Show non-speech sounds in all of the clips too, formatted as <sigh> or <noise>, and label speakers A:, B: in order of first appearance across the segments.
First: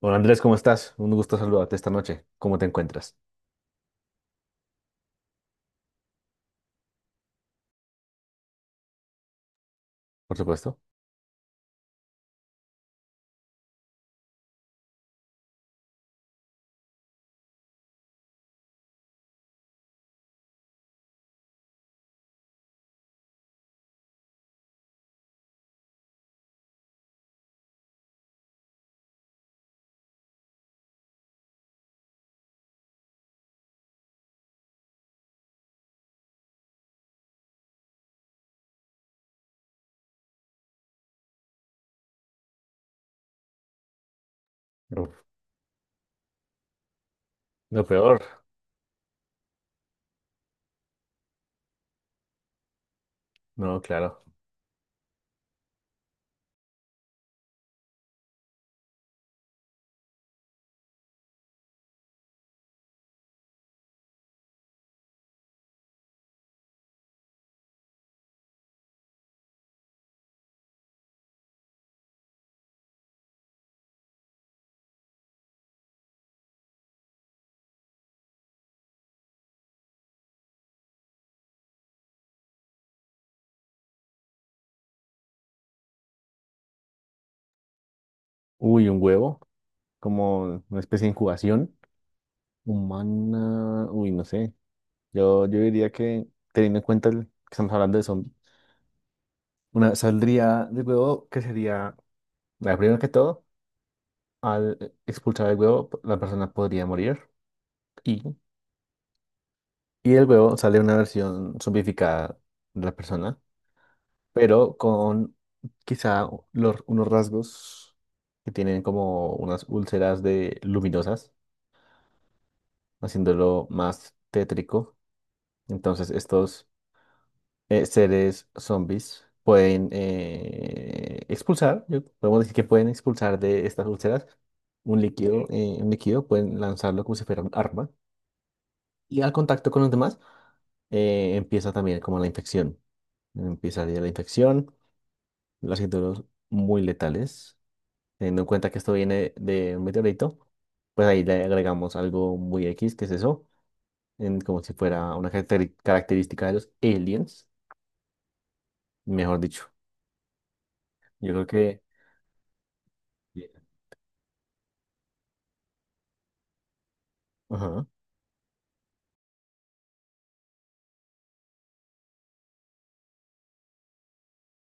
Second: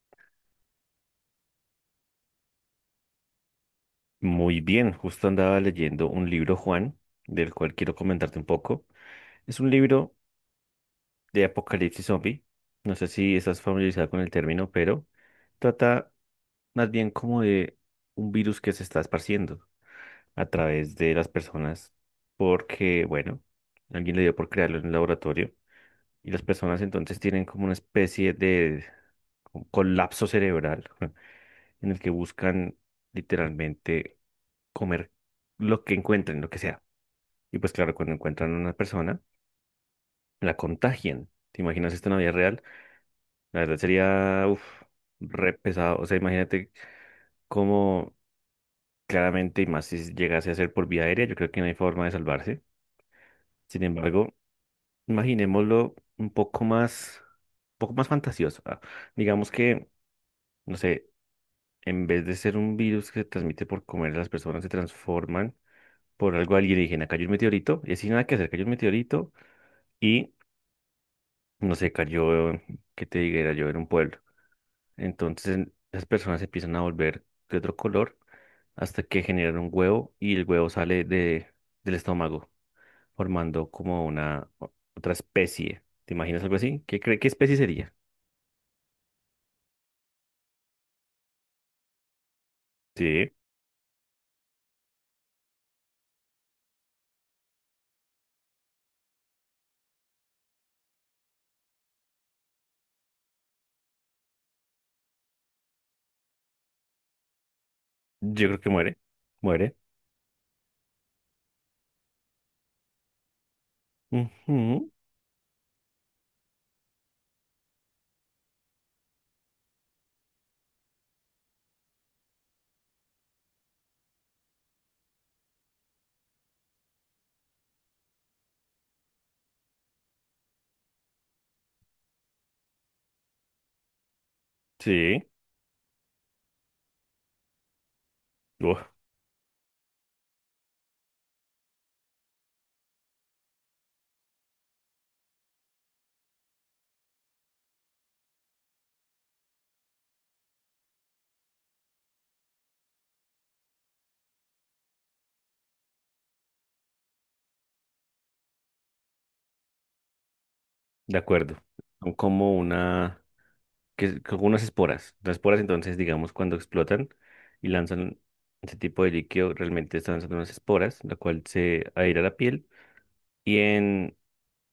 A: Hola Andrés, ¿cómo estás? Un gusto saludarte esta noche. ¿Cómo te encuentras?
B: Muy bien, justo andaba leyendo un libro, Juan, del cual quiero comentarte un poco. Es un libro
A: Por supuesto.
B: de apocalipsis zombie. No sé si estás familiarizado con el término, pero trata más bien como de un virus que se está esparciendo a través de las personas porque, bueno, alguien le dio por crearlo en un laboratorio y las personas entonces tienen como una especie de colapso cerebral <laughs> en el que buscan literalmente comer lo que encuentren, lo que sea. Y pues claro, cuando encuentran a una persona, la contagian. ¿Te imaginas esto en la vida real? La verdad sería, uff,
A: Uf,
B: re pesado. O sea, imagínate
A: lo
B: cómo
A: peor.
B: claramente, y más si llegase a ser por vía aérea, yo creo que no hay forma de salvarse.
A: No,
B: Sin
A: claro.
B: embargo, imaginémoslo un poco más fantasioso. Ah. Digamos que, no sé, en vez de ser un virus que se transmite por comer, las personas se transforman por algo alienígena. Cayó un meteorito y así nada que hacer, cayó un meteorito. Y no sé, cayó, que te diga, era yo era un pueblo. Entonces las personas se empiezan a volver de otro color hasta que generan un huevo y el huevo sale de, del estómago, formando como una otra especie. ¿Te imaginas algo así? ¿Qué cree, qué especie sería?
A: Uy, un huevo, como una especie de incubación
B: Sí,
A: humana. Uy, no sé. Yo diría que, teniendo en cuenta que estamos hablando de zombies, una saldría del huevo que sería, la primera que todo, al expulsar el huevo, la persona podría morir y,
B: yo creo que muere. Muere.
A: y del huevo sale una versión zombificada de la persona pero
B: Ujú.
A: con quizá unos rasgos que tienen como unas úlceras de luminosas, haciéndolo más tétrico. Entonces estos seres zombies pueden expulsar, podemos decir que pueden expulsar de estas úlceras
B: Sí.
A: un líquido, pueden lanzarlo como si fuera un arma.
B: Uf,
A: Y al contacto con los demás empieza también como la infección. Empieza la infección, haciéndolos muy letales. Teniendo en cuenta que esto viene de un meteorito, pues ahí le agregamos algo muy X, que es eso, como si fuera una característica de los aliens, mejor dicho.
B: de
A: Yo creo
B: acuerdo.
A: que...
B: Son como una... que con unas esporas. Las esporas, entonces, digamos, cuando explotan y
A: Ajá.
B: lanzan ese tipo de líquido, realmente están lanzando unas esporas, la cual se adhiere a la piel y en,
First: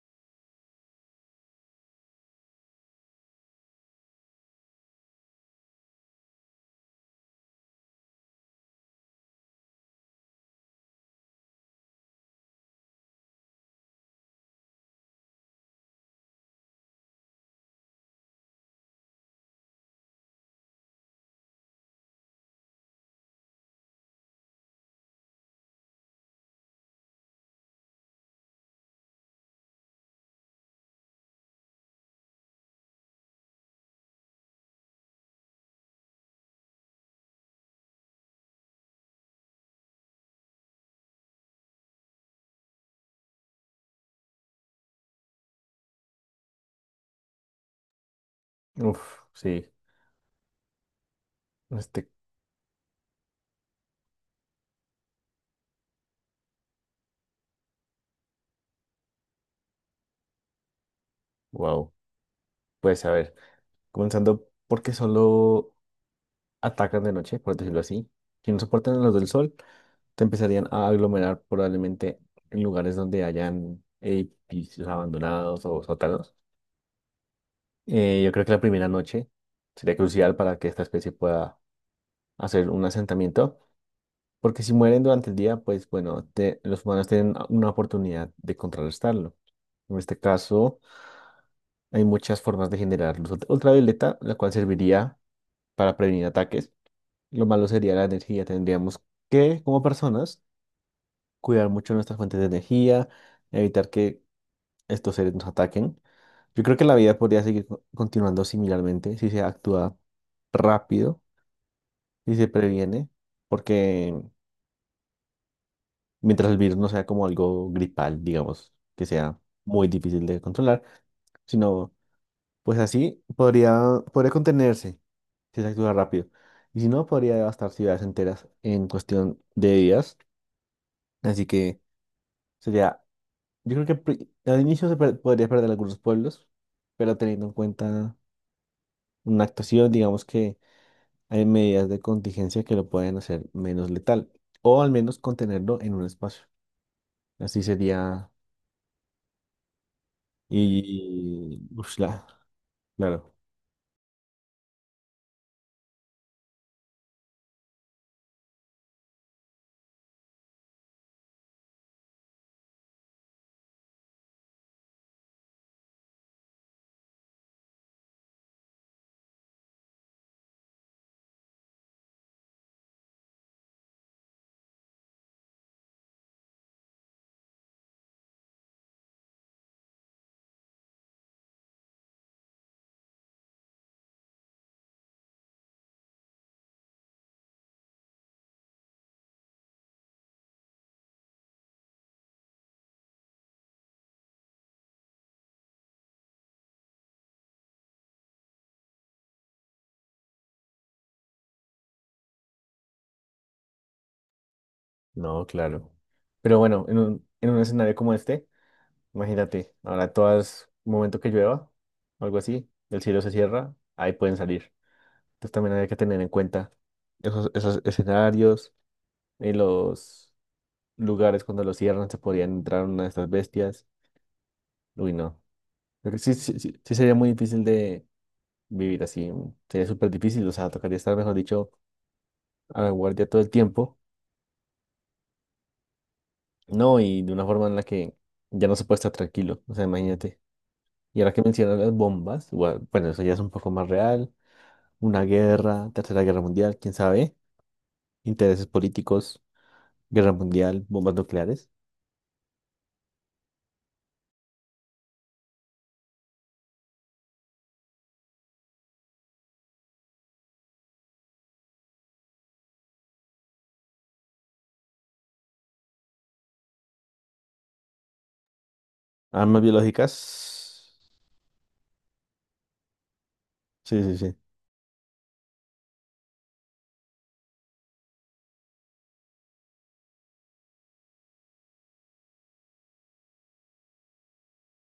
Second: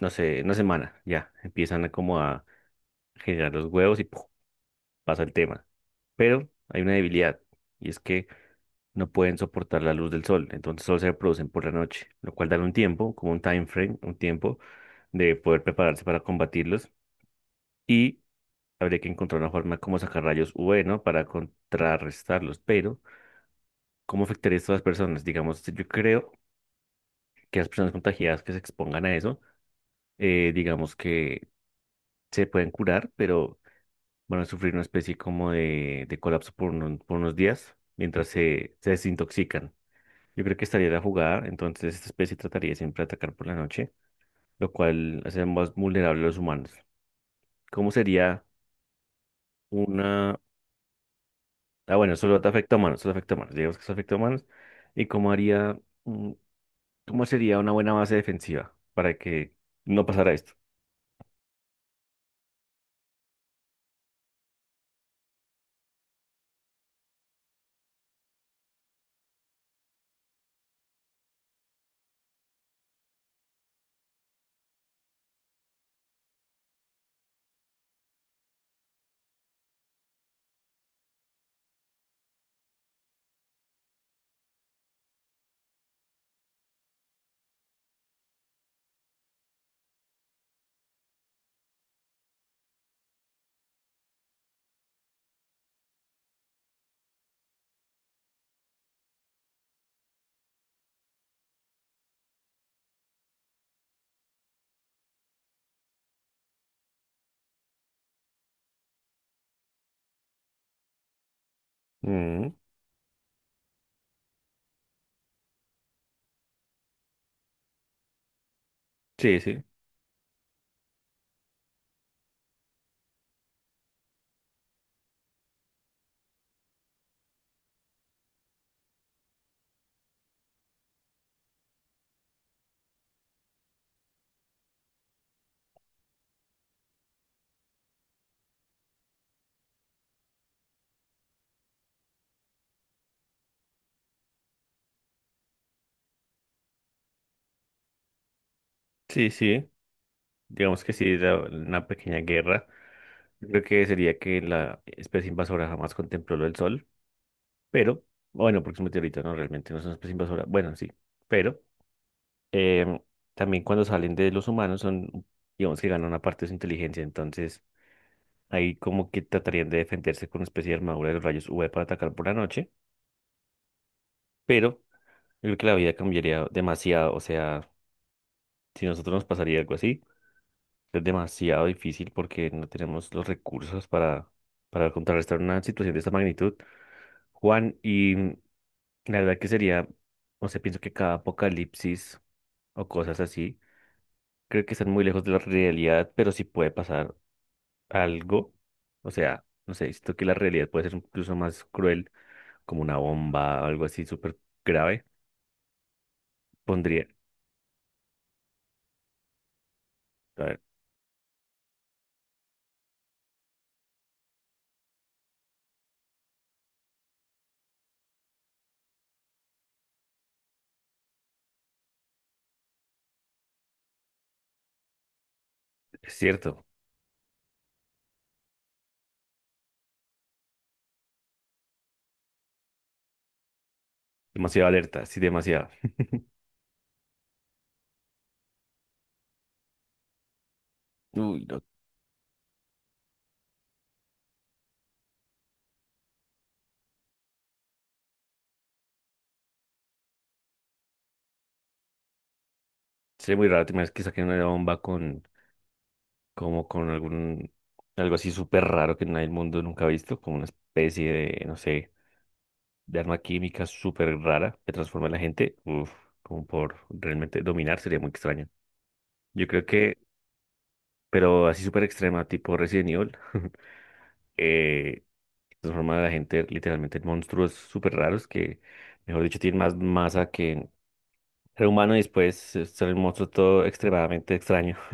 B: no sé, una semana ya empiezan a como a generar los huevos y ¡puf! Pasa el tema. Pero hay una debilidad y es que no pueden soportar la luz del sol, entonces solo se reproducen por la noche, lo cual dan un tiempo, como un time frame, un tiempo de poder prepararse para combatirlos. Y habría que encontrar una forma como sacar rayos UV, ¿no? Para contrarrestarlos. Pero, ¿cómo afectaría esto a las personas? Digamos, yo creo que las personas contagiadas que se expongan a eso, digamos que se pueden curar, pero van a sufrir una especie como de colapso por, por unos días mientras se desintoxican. Yo creo que estaría la jugada, entonces esta especie trataría siempre de atacar por la noche, lo cual hace más vulnerable a los humanos. ¿Cómo sería?
A: Uf, sí.
B: Una Ah,
A: Este,
B: bueno, solo te afecta a humanos, solo afecta a humanos. Digamos que solo afecta a humanos. ¿Y cómo haría, mm, cómo sería una buena base defensiva para que no pasara esto?
A: wow. Pues a ver, comenzando porque solo atacan de noche, por decirlo así. Si no soportan a los del sol, te empezarían a aglomerar probablemente en lugares donde hayan edificios abandonados o sótanos. Yo creo que la primera noche sería crucial para que esta especie pueda hacer un asentamiento, porque si mueren durante el día, pues bueno, los humanos tienen una oportunidad de contrarrestarlo. En este caso, hay muchas formas de generar luz ultravioleta, la cual serviría para prevenir ataques. Lo malo sería la energía. Tendríamos que, como personas, cuidar mucho nuestras fuentes de energía, evitar que estos seres nos ataquen. Yo creo que la vida podría seguir continuando similarmente si se actúa rápido y se
B: Mm,
A: previene, porque mientras el virus no sea como algo gripal, digamos, que sea
B: sí, sí,
A: muy difícil de controlar, sino pues así podría contenerse si se actúa rápido. Y si no, podría devastar ciudades enteras en cuestión de días. Así que sería, yo creo que al inicio podría perder algunos pueblos, pero teniendo en cuenta una actuación, digamos que hay medidas de contingencia que lo pueden hacer menos letal, o al menos contenerlo en un espacio. Así sería.
B: sí, sí. Digamos que sí,
A: Y...
B: una pequeña
A: ushla,
B: guerra.
A: claro,
B: Yo creo que sería que la especie invasora jamás contempló lo del sol, pero, bueno, porque es un meteorito, no, realmente no es una especie invasora. Bueno, sí, pero em, también cuando salen de los humanos son, digamos que ganan una parte de su inteligencia, entonces ahí como que tratarían de defenderse con una especie de armadura de los rayos UV para atacar por la noche, pero yo creo que la vida cambiaría demasiado, o sea, si a nosotros nos pasaría algo así, es demasiado difícil porque no tenemos los recursos para contrarrestar una situación de esta magnitud. Juan, y la verdad que sería, no sé, pienso que cada apocalipsis o cosas así, creo que están muy lejos de la realidad, pero sí puede pasar algo, o sea, no sé, siento que la realidad puede ser incluso más cruel como una bomba, algo así súper grave,
A: no, claro. Pero bueno, en
B: pondría,
A: en un escenario como este, imagínate, ahora
B: a ver,
A: todas, un momento que llueva, o algo así, el cielo se cierra, ahí pueden salir. Entonces también hay que tener en cuenta esos escenarios, en los lugares cuando los cierran se podían entrar una de estas bestias. Uy, no. Creo
B: es
A: que sí, sí,
B: cierto,
A: sí, sí sería muy difícil de vivir así. Sería súper difícil, o sea, tocaría estar, mejor dicho, a la guardia todo el tiempo.
B: demasiado alerta, sí, demasiado.
A: No, y de una forma en la que ya no se puede estar tranquilo, o sea, imagínate. Y ahora que
B: Uy, no,
A: mencionas las bombas, bueno, eso ya es un poco más real, una guerra, tercera guerra mundial, quién sabe, intereses políticos, guerra mundial, bombas nucleares,
B: sería muy raro tener que saquen una bomba con, como con algún, algo así súper raro que nadie el mundo nunca ha visto, como una especie de, no sé, de arma química súper rara que transforma a la gente, uf, como por realmente dominar, sería muy extraño. Yo
A: armas
B: creo que,
A: biológicas,
B: pero así súper extrema, tipo Resident Evil, <laughs>
A: sí, sí, sí,
B: eh, transforman a la gente literalmente en monstruos súper raros que, mejor dicho, tienen más masa que ser humano y después son un monstruo todo extremadamente extraño. <laughs>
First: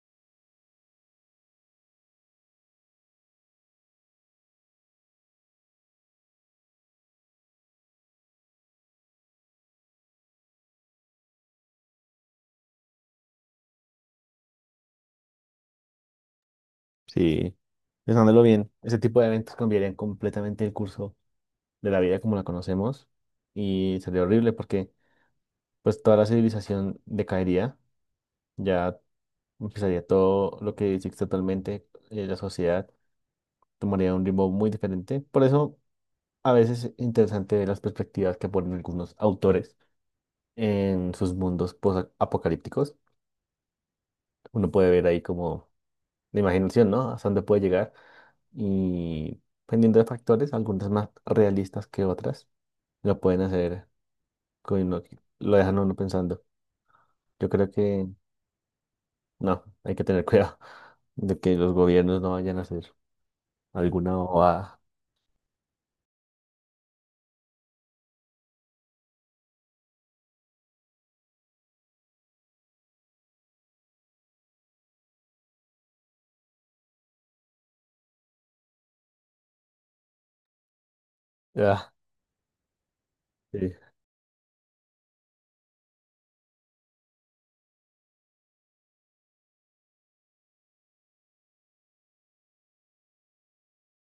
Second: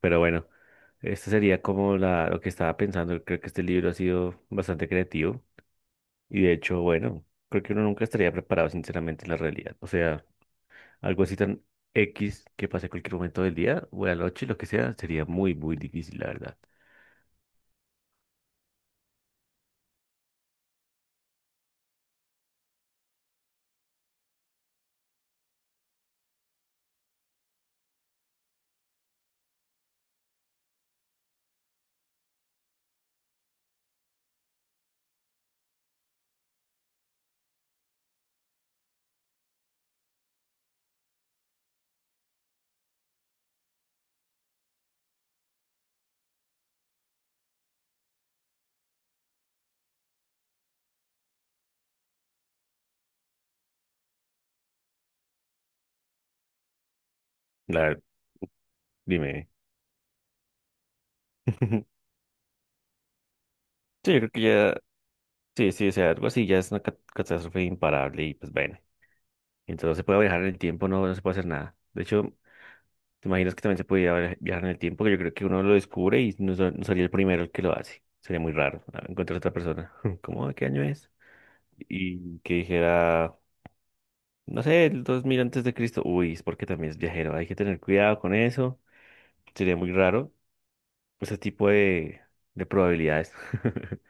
B: Pero bueno, esto sería como la, lo que estaba pensando. Creo que este libro ha sido bastante creativo y de hecho, bueno, creo que uno nunca estaría preparado sinceramente en la realidad. O sea, algo así tan X que pase en cualquier momento del día o de la noche, lo que sea, sería muy, muy difícil, la verdad.
A: sí, pensándolo bien, ese tipo de eventos cambiarían completamente el curso de la vida como la conocemos y sería horrible porque pues toda la civilización decaería, ya empezaría todo lo que existe actualmente, la sociedad tomaría un ritmo muy diferente. Por eso a veces es interesante ver las perspectivas que ponen algunos autores en sus mundos apocalípticos. Uno puede ver ahí como la imaginación, ¿no? Hasta dónde puede llegar y dependiendo de factores, algunas más realistas que otras, lo pueden hacer que lo dejan a uno pensando. Yo creo
B: La,
A: que
B: dime.
A: no, hay que tener cuidado <laughs> de que los
B: <laughs>
A: gobiernos no vayan a hacer
B: Sí,
A: alguna
B: yo creo que
A: bobada.
B: ya. Sí, sí, o sea, algo así ya es una catástrofe imparable y pues bueno, entonces no se puede viajar en el tiempo, no, no se puede hacer nada. De hecho, te imaginas que también se podía viajar en el tiempo, que yo creo que uno lo descubre y no, no sería el primero el que lo hace. Sería muy raro ah, encontrar a otra persona. <laughs> ¿Cómo? ¿De qué año es?
A: Ah,
B: Y que dijera,
A: sí.
B: no sé, el 2000 antes de Cristo. Uy, es porque también es viajero, hay que tener cuidado con eso. Sería muy raro ese tipo de probabilidades. <laughs>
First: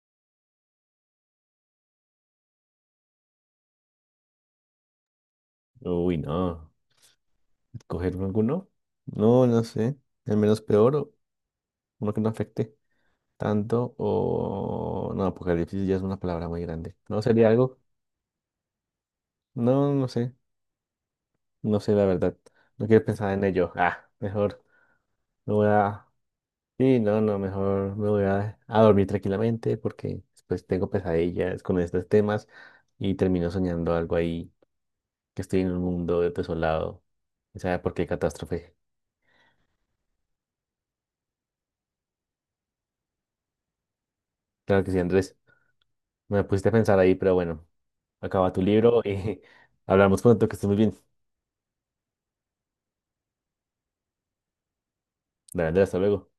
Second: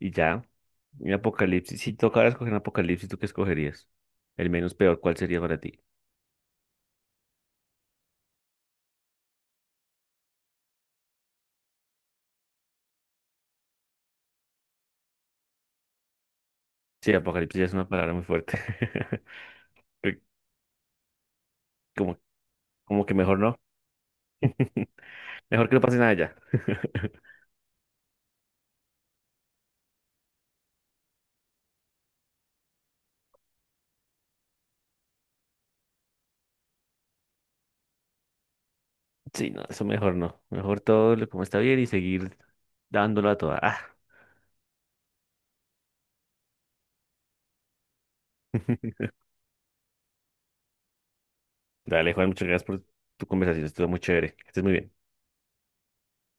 B: Y ya, un apocalipsis. Si tocara escoger un apocalipsis, ¿tú qué escogerías? El menos peor, ¿cuál sería para ti?
A: Uy, no. ¿Escoger alguno? No, no sé. El menos peor, o uno que no afecte tanto, o... No, apocalipsis ya es una palabra muy grande.
B: Sí,
A: ¿No sería
B: apocalipsis ya es
A: algo?
B: una palabra muy fuerte.
A: No,
B: <laughs>
A: no
B: Que-
A: sé. No sé, la
B: Como,
A: verdad. No quiero
B: como que
A: pensar
B: mejor
A: en
B: no.
A: ello. Ah, mejor
B: <laughs>
A: me voy
B: Mejor que no pase
A: a...
B: nada ya.
A: Sí,
B: <laughs>
A: no, no, mejor me voy a dormir tranquilamente porque después tengo pesadillas con estos temas y termino soñando algo ahí, que estoy en un mundo desolado. ¿Quién sabe por qué catástrofe?
B: Sí, no, eso mejor no. Mejor todo lo como está bien y seguir dándolo a toda. Ah.
A: Claro que sí, Andrés. Me pusiste a pensar ahí, pero bueno. Acaba tu
B: <laughs>
A: libro y <laughs> hablamos pronto, que estés muy bien.
B: Dale, Juan, muchas gracias por tu conversación. Estuvo muy chévere. Que estés muy bien.
A: Dale, Andrea, hasta luego.